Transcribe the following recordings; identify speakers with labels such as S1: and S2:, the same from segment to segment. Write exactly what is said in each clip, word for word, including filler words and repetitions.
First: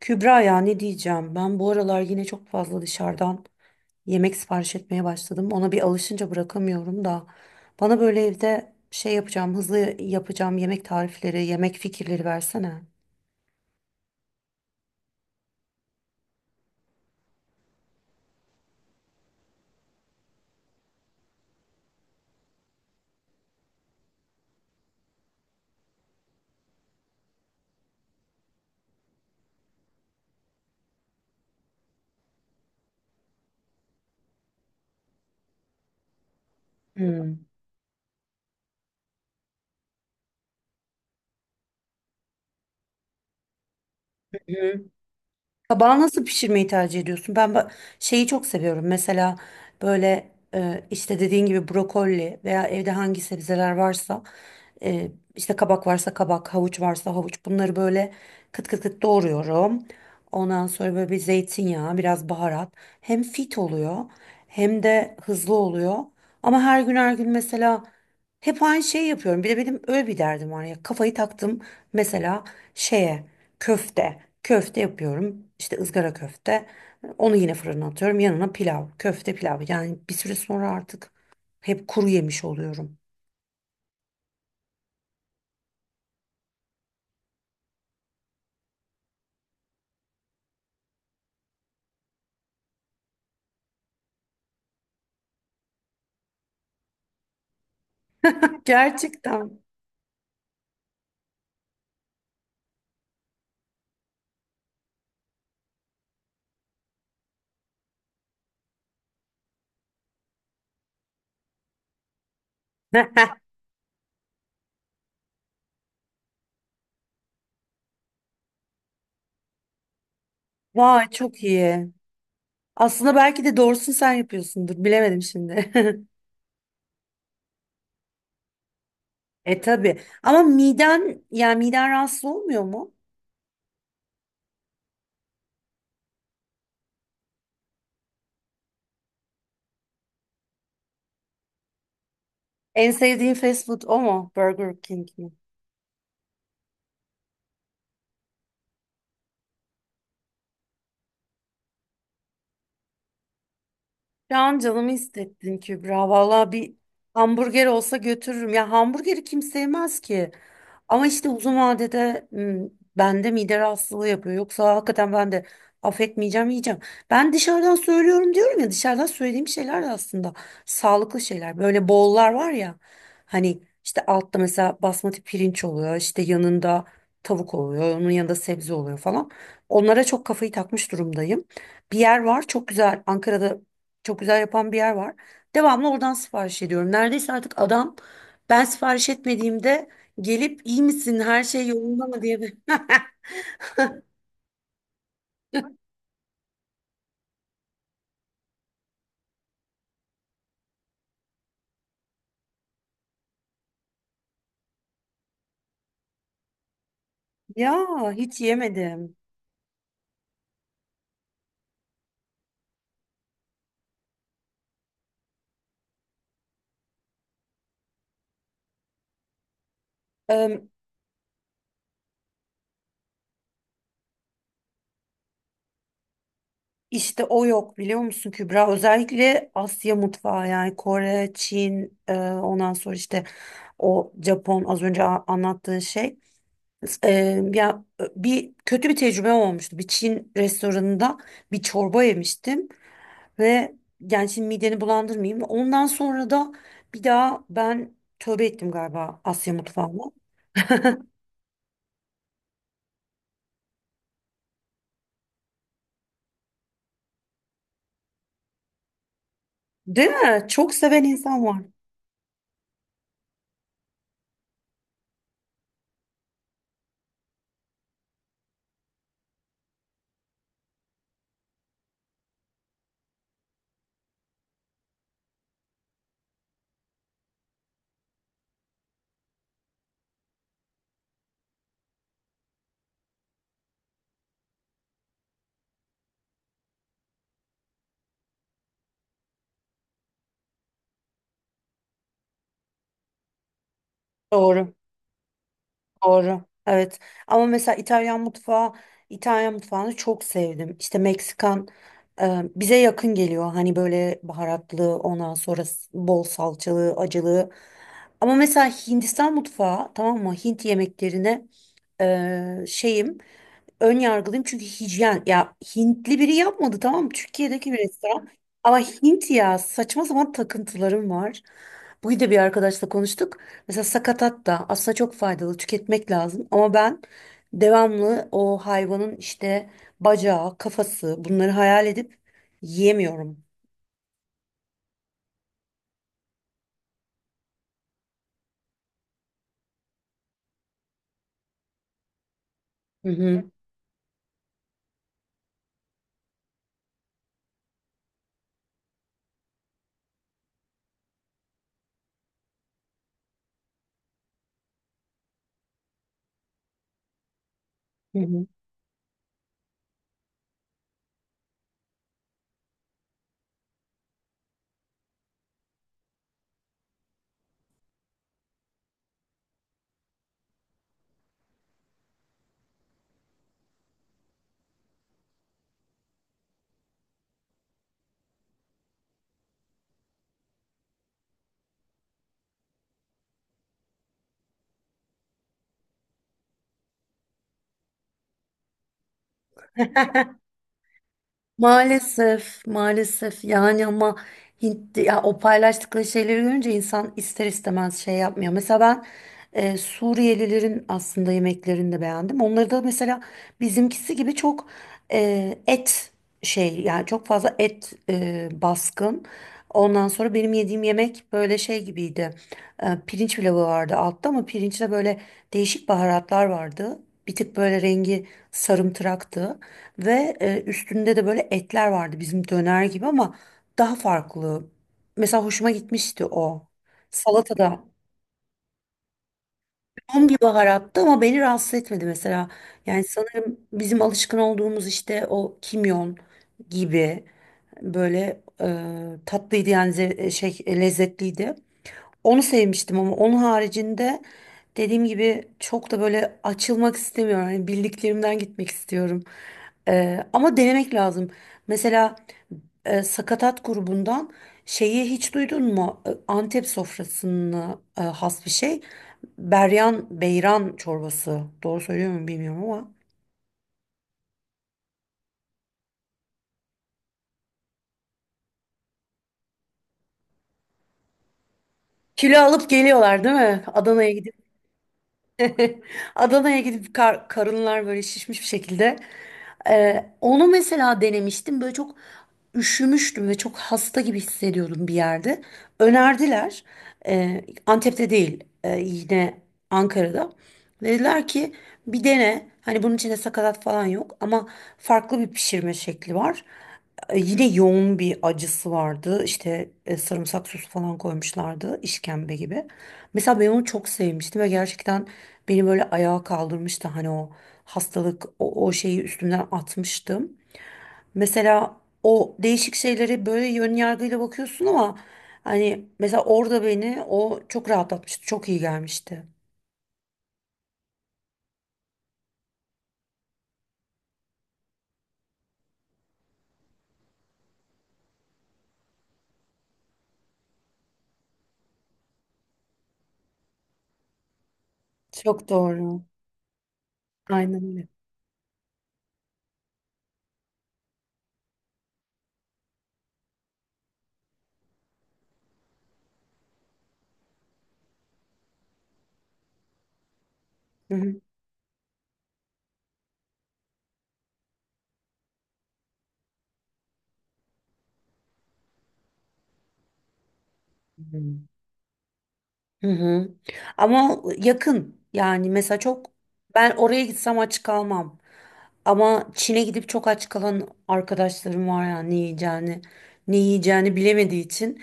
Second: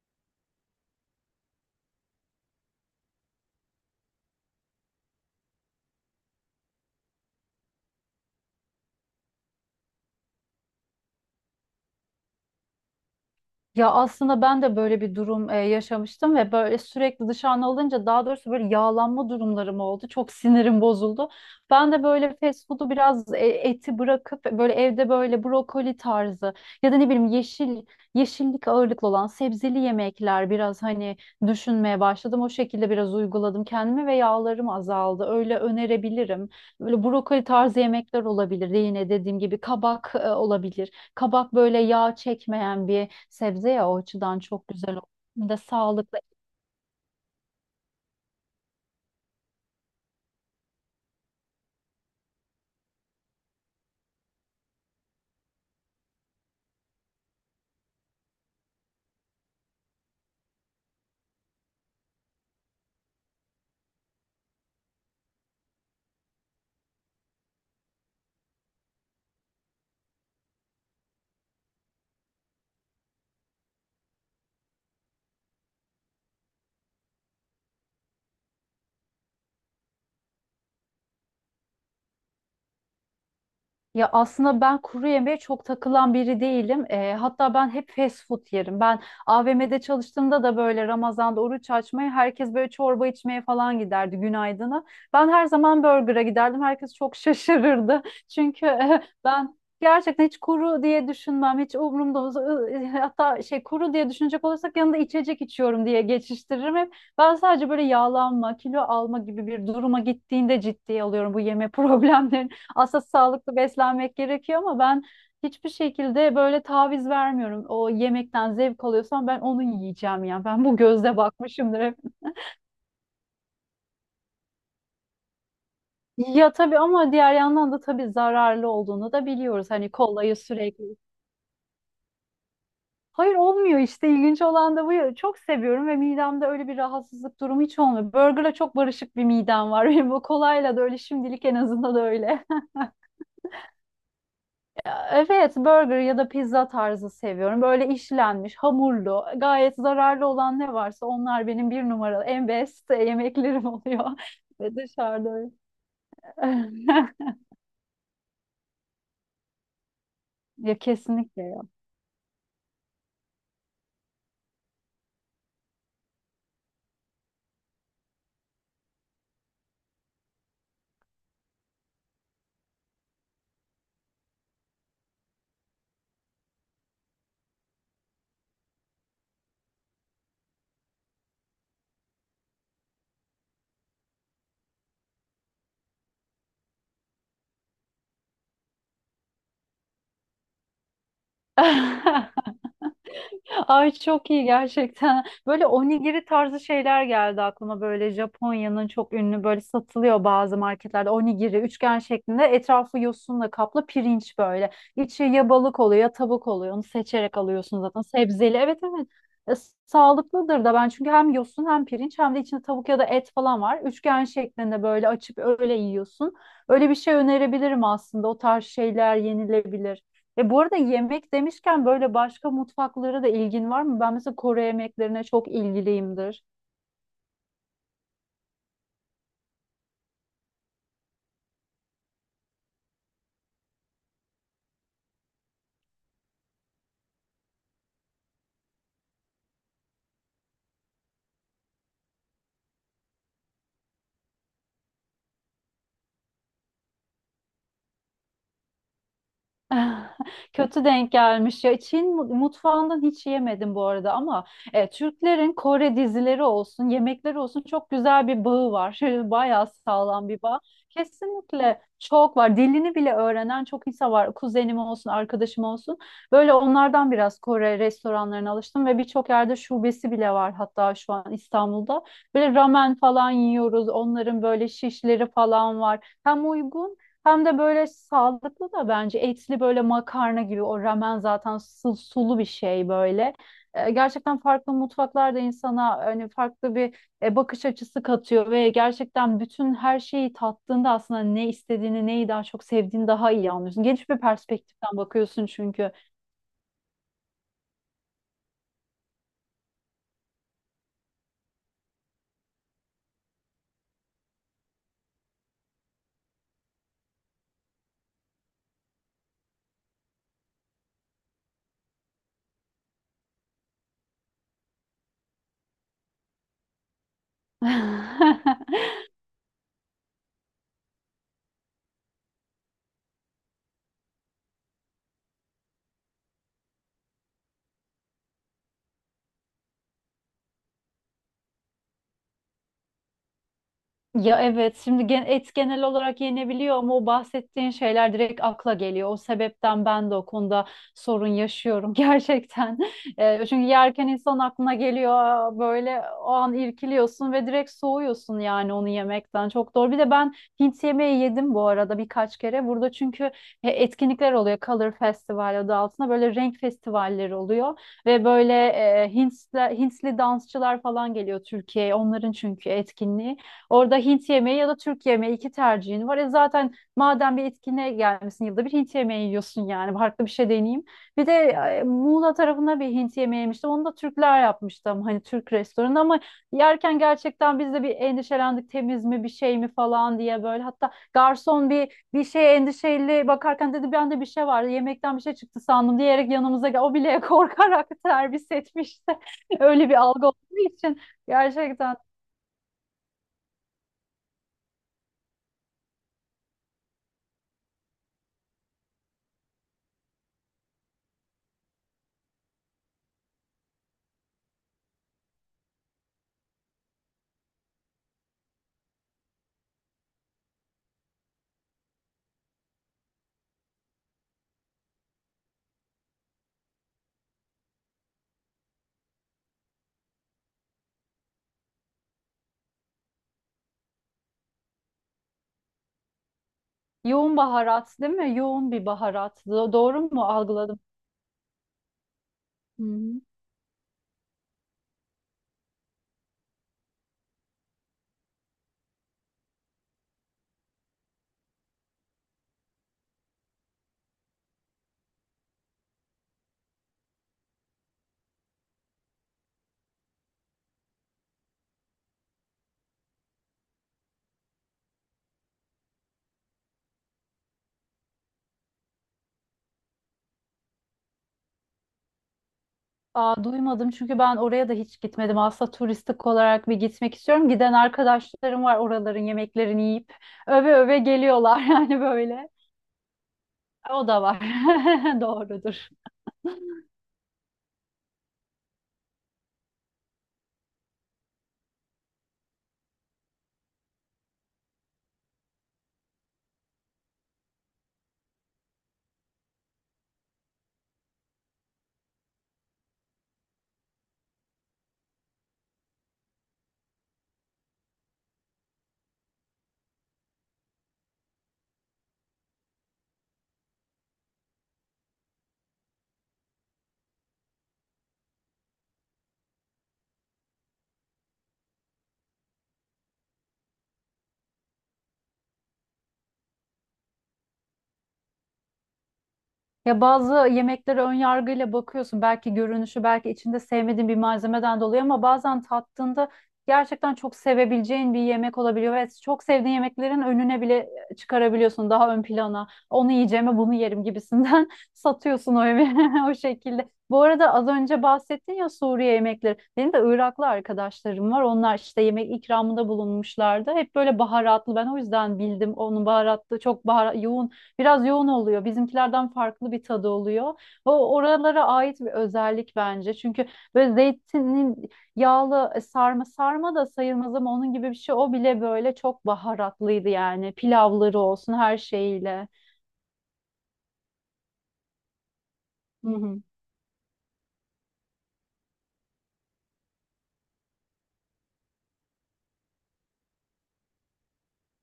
S1: Kübra, ya ne diyeceğim? Ben bu aralar yine çok fazla dışarıdan yemek sipariş etmeye başladım. Ona bir alışınca bırakamıyorum da. Bana böyle evde şey yapacağım, hızlı yapacağım yemek tarifleri, yemek fikirleri versene.
S2: Ya aslında ben de böyle bir durum e, yaşamıştım ve böyle sürekli dışarıda alınca daha doğrusu böyle yağlanma durumlarım oldu. Çok sinirim bozuldu. Ben de böyle fast food'u biraz e, eti bırakıp böyle evde böyle brokoli tarzı ya da ne bileyim yeşil yeşillik ağırlıklı olan sebzeli yemekler biraz hani düşünmeye başladım. O şekilde biraz uyguladım kendimi ve yağlarım azaldı. Öyle önerebilirim. Böyle brokoli
S1: Hmm.
S2: tarzı yemekler olabilir. Yine dediğim gibi kabak e, olabilir. Kabak böyle yağ çekmeyen bir sebze ya, o açıdan çok
S1: Hı.
S2: güzel oluyor. Hem de
S1: Kabağı
S2: sağlıklı.
S1: nasıl pişirmeyi tercih ediyorsun? Ben ba- şeyi çok seviyorum. Mesela böyle e, işte dediğin gibi brokoli veya evde hangi sebzeler varsa e, işte kabak varsa kabak, havuç varsa havuç, bunları böyle kıt kıt kıt doğruyorum. Ondan sonra böyle bir zeytinyağı, biraz baharat. Hem fit oluyor hem de hızlı oluyor. Ama her gün her gün mesela hep aynı şeyi yapıyorum. Bir de benim öyle bir derdim var ya. Kafayı taktım mesela şeye. Köfte. Köfte yapıyorum. İşte ızgara köfte. Onu yine fırına atıyorum. Yanına pilav. Köfte pilav. Yani bir süre sonra artık hep kuru yemiş oluyorum.
S2: Ya aslında ben kuru yemeğe çok takılan biri değilim. Eee, hatta ben hep fast food yerim. Ben a v m'de çalıştığımda da böyle Ramazan'da oruç açmaya herkes böyle çorba içmeye falan giderdi günaydına. Ben her zaman burger'a giderdim. Herkes çok şaşırırdı. Çünkü eh, ben
S1: Gerçekten.
S2: gerçekten hiç kuru diye düşünmem. Hiç umurumda olmaz. Hatta şey, kuru diye düşünecek olursak yanında içecek içiyorum diye geçiştiririm hep. Ben sadece böyle yağlanma, kilo alma gibi bir duruma gittiğinde ciddiye alıyorum bu yeme problemlerini. Aslında sağlıklı beslenmek gerekiyor ama ben hiçbir şekilde böyle taviz vermiyorum. O yemekten zevk alıyorsam ben onu yiyeceğim yani. Ben bu
S1: Vay,
S2: gözle
S1: çok
S2: bakmışımdır
S1: iyi.
S2: hep.
S1: Aslında belki de doğrusunu sen yapıyorsundur. Bilemedim şimdi.
S2: Ya tabii, ama diğer yandan da tabii zararlı olduğunu da
S1: E
S2: biliyoruz. Hani
S1: tabii.
S2: kolayı
S1: Ama
S2: sürekli.
S1: miden, yani miden rahatsız olmuyor mu?
S2: Hayır, olmuyor işte, ilginç olan da bu ya. Çok seviyorum ve midemde öyle bir rahatsızlık durumu hiç olmuyor. Burger'la çok barışık bir midem var. Benim bu kolayla da öyle, şimdilik en azından öyle.
S1: En sevdiğin fast food o mu? Burger King mi?
S2: Evet, burger ya da pizza tarzı seviyorum. Böyle işlenmiş, hamurlu, gayet zararlı olan ne varsa onlar benim bir numaralı, en best yemeklerim oluyor.
S1: Şu an
S2: Ve
S1: canımı
S2: dışarıda öyle.
S1: hissettin Kübra. Valla bir hamburger olsa götürürüm. Ya hamburgeri kim sevmez ki.
S2: Ya
S1: Ama işte
S2: kesinlikle
S1: uzun
S2: ya.
S1: vadede hmm, bende mide rahatsızlığı yapıyor. Yoksa hakikaten ben de affetmeyeceğim, yiyeceğim. Ben dışarıdan söylüyorum diyorum ya, dışarıdan söylediğim şeyler de aslında sağlıklı şeyler. Böyle bollar var ya, hani işte altta mesela basmati pirinç oluyor. İşte yanında tavuk oluyor. Onun yanında sebze oluyor falan. Onlara çok kafayı takmış durumdayım. Bir yer var çok güzel Ankara'da, çok güzel yapan bir yer var. Devamlı oradan sipariş ediyorum. Neredeyse artık adam, ben sipariş etmediğimde gelip iyi misin, her şey yolunda mı diye bir-
S2: Ay çok iyi gerçekten. Böyle onigiri tarzı şeyler geldi aklıma. Böyle Japonya'nın çok ünlü, böyle satılıyor bazı marketlerde. Onigiri üçgen şeklinde, etrafı yosunla kaplı pirinç böyle. İçi ya balık oluyor ya tavuk oluyor. Onu seçerek alıyorsun
S1: Ya
S2: zaten.
S1: hiç
S2: Sebzeli. Evet, evet.
S1: yemedim.
S2: E, Sağlıklıdır da, ben çünkü hem yosun hem pirinç hem de içinde tavuk ya da et falan var. Üçgen şeklinde böyle açıp öyle yiyorsun. Öyle bir şey önerebilirim aslında. O tarz şeyler yenilebilir. E bu
S1: Ee,
S2: arada yemek demişken, böyle başka mutfaklara da ilgin var mı? Ben mesela Kore yemeklerine çok ilgiliyimdir.
S1: işte o yok, biliyor musun Kübra? Özellikle Asya mutfağı, yani Kore, Çin, e, ondan sonra işte o Japon az önce a- anlattığın şey. E, Ya bir kötü bir tecrübe olmuştu. Bir Çin restoranında bir çorba yemiştim. Ve yani şimdi mideni bulandırmayayım. Ondan sonra da bir daha ben tövbe ettim galiba Asya mutfağına.
S2: Kötü denk gelmiş ya. Çin mu- mutfağından hiç yemedim bu arada ama e, Türklerin Kore dizileri olsun, yemekleri olsun çok güzel bir bağı var. Bayağı
S1: Değil
S2: sağlam bir
S1: mi?
S2: bağ.
S1: Çok seven insan var.
S2: Kesinlikle çok var. Dilini bile öğrenen çok insan var. Kuzenim olsun, arkadaşım olsun. Böyle onlardan biraz Kore restoranlarına alıştım ve birçok yerde şubesi bile var hatta şu an İstanbul'da. Böyle ramen falan yiyoruz. Onların böyle şişleri falan var. Hem uygun hem de böyle sağlıklı da bence, etli böyle makarna gibi o ramen, zaten su- sulu bir şey böyle. Ee, gerçekten farklı mutfaklar da insana hani farklı bir e, bakış açısı katıyor ve gerçekten bütün her şeyi tattığında aslında ne istediğini, neyi daha çok sevdiğini daha iyi anlıyorsun. Geniş bir
S1: Doğru.
S2: perspektiften bakıyorsun çünkü.
S1: Doğru. Evet. Ama mesela İtalyan mutfağı, İtalyan mutfağını çok sevdim. İşte Meksikan e, bize yakın geliyor. Hani böyle baharatlı, ondan sonra s- bol salçalı, acılı. Ama mesela Hindistan mutfağı, tamam mı? Hint yemeklerine e, şeyim. Ön yargılıyım çünkü hijyen, ya Hintli biri yapmadı tamam mı? Türkiye'deki bir restoran, ama Hint, ya saçma sapan takıntılarım var. Bugün de bir arkadaşla konuştuk. Mesela sakatat da aslında çok faydalı, tüketmek lazım, ama ben devamlı o hayvanın işte bacağı, kafası bunları hayal edip yiyemiyorum.
S2: Ya evet, şimdi gen- et genel olarak yenebiliyor ama o bahsettiğin şeyler direkt akla geliyor. O sebepten ben de o konuda sorun yaşıyorum gerçekten.
S1: Hı hı.
S2: Eee, çünkü yerken insan aklına geliyor. Aa, böyle o an irkiliyorsun ve direkt soğuyorsun yani onu yemekten. Çok doğru. Bir de ben Hint yemeği yedim bu arada birkaç kere. Burada çünkü e, etkinlikler oluyor. Color Festival adı altında böyle renk festivalleri oluyor.
S1: Hı
S2: Ve
S1: hı.
S2: böyle e, Hintli, Hintli dansçılar falan geliyor Türkiye'ye. Onların çünkü etkinliği. Orada Hint yemeği ya da Türk yemeği, iki tercihin var. E zaten madem bir etkinliğe gelmesin, yılda bir Hint yemeği yiyorsun yani, farklı bir şey deneyeyim. Bir de e, Muğla tarafına bir Hint yemeği yemiştim. Onu da Türkler yapmıştım. Hani Türk restoranı ama yerken gerçekten biz de bir endişelendik. Temiz mi, bir şey mi falan diye böyle. Hatta garson bir bir şeye endişeli bakarken dedi bende bir şey vardı. Yemekten bir şey çıktı sandım diyerek yanımıza gel. O bile korkarak servis etmişti. Öyle bir algı olduğu için gerçekten.
S1: Maalesef, maalesef yani. Ama Hint, ya o paylaştıkları şeyleri görünce insan ister istemez şey yapmıyor. Mesela ben e, Suriyelilerin aslında yemeklerini de beğendim. Onları da mesela bizimkisi gibi çok e, et şey, yani çok fazla et e, baskın. Ondan sonra benim yediğim yemek böyle şey gibiydi. E, pirinç pilavı vardı altta, ama pirinçte böyle değişik baharatlar vardı. Bir tık böyle rengi sarımtıraktı. Ve e, üstünde de böyle etler vardı bizim döner gibi, ama daha farklı. Mesela hoşuma gitmişti o.
S2: Yoğun
S1: Salatada
S2: baharat değil mi? Yoğun bir baharat. Do- Doğru mu
S1: yoğun bir
S2: algıladım?
S1: baharattı, ama beni rahatsız etmedi mesela.
S2: Hı
S1: Yani
S2: hı.
S1: sanırım bizim alışkın olduğumuz işte o kimyon gibi böyle e, tatlıydı, yani ze- şey e, lezzetliydi. Onu sevmiştim, ama onun haricinde dediğim gibi çok da böyle açılmak istemiyorum. Hani bildiklerimden gitmek istiyorum. Ee, ama denemek lazım. Mesela e, sakatat grubundan şeyi hiç duydun mu? E, Antep sofrasına e, has bir şey. Beryan, beyran çorbası. Doğru söylüyor muyum bilmiyorum ama.
S2: Aa, duymadım çünkü ben oraya da hiç gitmedim. Aslında turistik olarak bir gitmek istiyorum. Giden arkadaşlarım var, oraların yemeklerini yiyip öve öve geliyorlar yani
S1: Kilo
S2: böyle.
S1: alıp geliyorlar değil mi?
S2: O
S1: Adana'ya
S2: da
S1: gidip.
S2: var. Doğrudur.
S1: Adana'ya gidip kar- karınlar böyle şişmiş bir şekilde. Ee, onu mesela denemiştim. Böyle çok üşümüştüm ve çok hasta gibi hissediyordum bir yerde. Önerdiler. Ee, Antep'te değil, e, yine Ankara'da. Dediler ki bir dene. Hani bunun içinde sakatat falan yok, ama farklı bir pişirme şekli var. E, Yine yoğun bir acısı vardı. İşte e, sarımsak sosu falan koymuşlardı, işkembe gibi. Mesela ben onu çok sevmiştim ve gerçekten beni böyle ayağa kaldırmıştı, hani o hastalık, o, o şeyi üstümden atmıştım. Mesela o değişik şeylere böyle yön yargıyla bakıyorsun, ama hani mesela orada beni o çok rahatlatmıştı. Çok iyi gelmişti.
S2: Ya bazı yemeklere ön yargıyla bakıyorsun. Belki görünüşü, belki içinde sevmediğin bir malzemeden dolayı, ama bazen tattığında gerçekten çok sevebileceğin bir yemek olabiliyor ve çok sevdiğin yemeklerin önüne bile e, çıkarabiliyorsun, daha ön plana. Onu yiyeceğime bunu yerim gibisinden
S1: Çok
S2: satıyorsun o
S1: doğru.
S2: yemeği o şekilde. Bu arada
S1: Aynen
S2: az
S1: öyle.
S2: önce bahsettin ya, Suriye yemekleri. Benim de Iraklı arkadaşlarım var. Onlar işte yemek ikramında bulunmuşlardı. Hep böyle baharatlı. Ben o yüzden bildim, onun baharatlı, çok bahara- yoğun. Biraz yoğun oluyor. Bizimkilerden farklı bir tadı oluyor.
S1: Hı
S2: O
S1: hı.
S2: oralara ait bir özellik bence. Çünkü böyle zeytinin yağlı e, sarma sarma da sayılmaz ama onun gibi bir şey. O bile böyle çok baharatlıydı yani. Pilavları olsun, her şeyiyle.
S1: Hı hı. Ama yakın yani, mesela çok
S2: Hı hı.
S1: ben oraya gitsem aç kalmam. Ama Çin'e gidip çok aç kalan arkadaşlarım var ya, ne yiyeceğini ne yiyeceğini bilemediği için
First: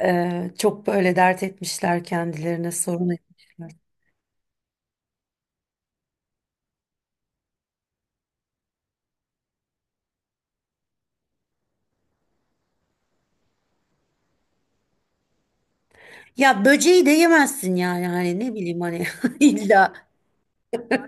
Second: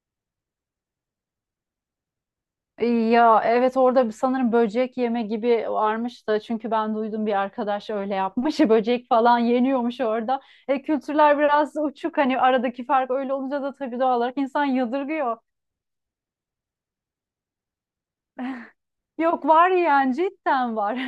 S1: eee, çok böyle dert etmişler, kendilerine sorun
S2: Ya
S1: etmişler.
S2: evet, orada bir- sanırım böcek yeme gibi varmış da, çünkü ben duydum, bir arkadaş öyle yapmış. Böcek falan yeniyormuş orada. E, kültürler biraz uçuk, hani aradaki fark öyle olunca da tabii doğal olarak insan yadırgıyor.
S1: Ya böceği de yemezsin yani, hani ne bileyim hani
S2: Yok, var
S1: illa
S2: yani, cidden var.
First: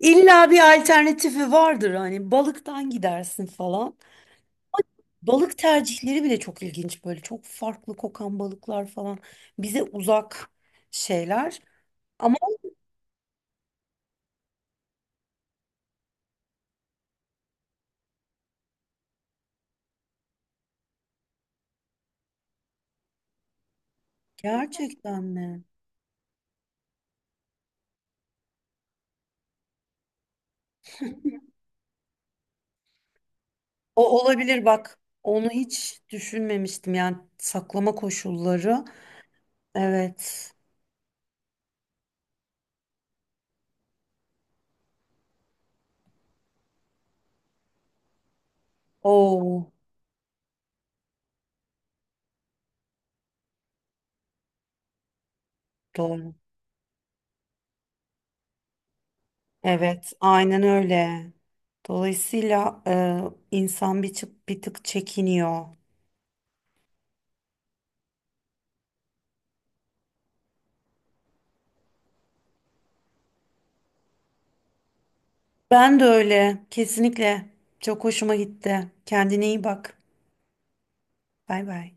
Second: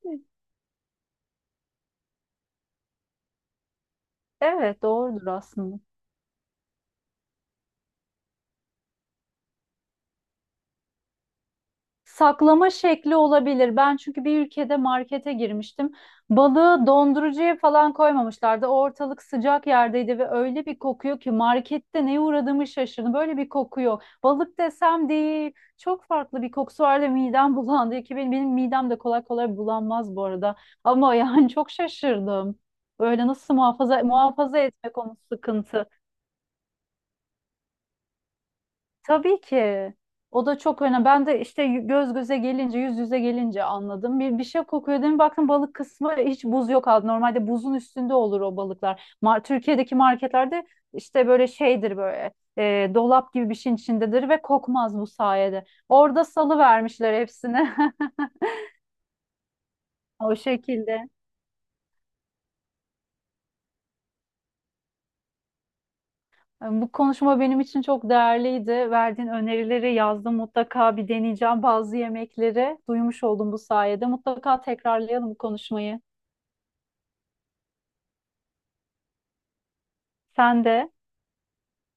S1: illa bir alternatifi vardır, hani balıktan gidersin falan.
S2: Evet, doğrudur
S1: Balık
S2: aslında.
S1: tercihleri bile çok ilginç, böyle çok farklı kokan balıklar falan bize uzak şeyler, ama
S2: Saklama şekli olabilir. Ben çünkü bir ülkede markete girmiştim. Balığı dondurucuya falan koymamışlardı. O, ortalık sıcak yerdeydi ve öyle bir kokuyor ki markette, neye uğradığımı şaşırdım. Böyle bir kokuyor. Balık desem
S1: gerçekten
S2: değil.
S1: mi?
S2: Çok farklı bir kokusu vardı. Midem bulandı ki, benim, benim midem de kolay kolay bulanmaz bu arada. Ama yani çok şaşırdım. Böyle nasıl muhafaza
S1: O
S2: muhafaza
S1: olabilir bak.
S2: etmek, onun
S1: Onu
S2: sıkıntı.
S1: hiç düşünmemiştim, yani saklama koşulları.
S2: Tabii ki. O
S1: Evet.
S2: da çok önemli. Ben de işte göz göze gelince, yüz yüze gelince anladım. Bir, bir şey kokuyor değil mi? Baktım balık kısmı hiç buz yok aldı. Normalde buzun üstünde olur o balıklar. Mar
S1: Oo,
S2: Türkiye'deki marketlerde işte böyle şeydir, böyle e, dolap gibi bir şeyin içindedir ve kokmaz bu sayede. Orada
S1: doğru.
S2: salı vermişler hepsini.
S1: Evet,
S2: O
S1: aynen
S2: şekilde.
S1: öyle. Dolayısıyla e, insan bir, çı- bir tık çekiniyor.
S2: Bu konuşma benim için çok değerliydi. Verdiğin önerileri yazdım. Mutlaka bir deneyeceğim bazı yemekleri. Duymuş oldum bu sayede. Mutlaka tekrarlayalım bu
S1: Ben
S2: konuşmayı.
S1: de öyle. Kesinlikle. Çok hoşuma gitti. Kendine iyi bak.
S2: Sen de
S1: Bay bay.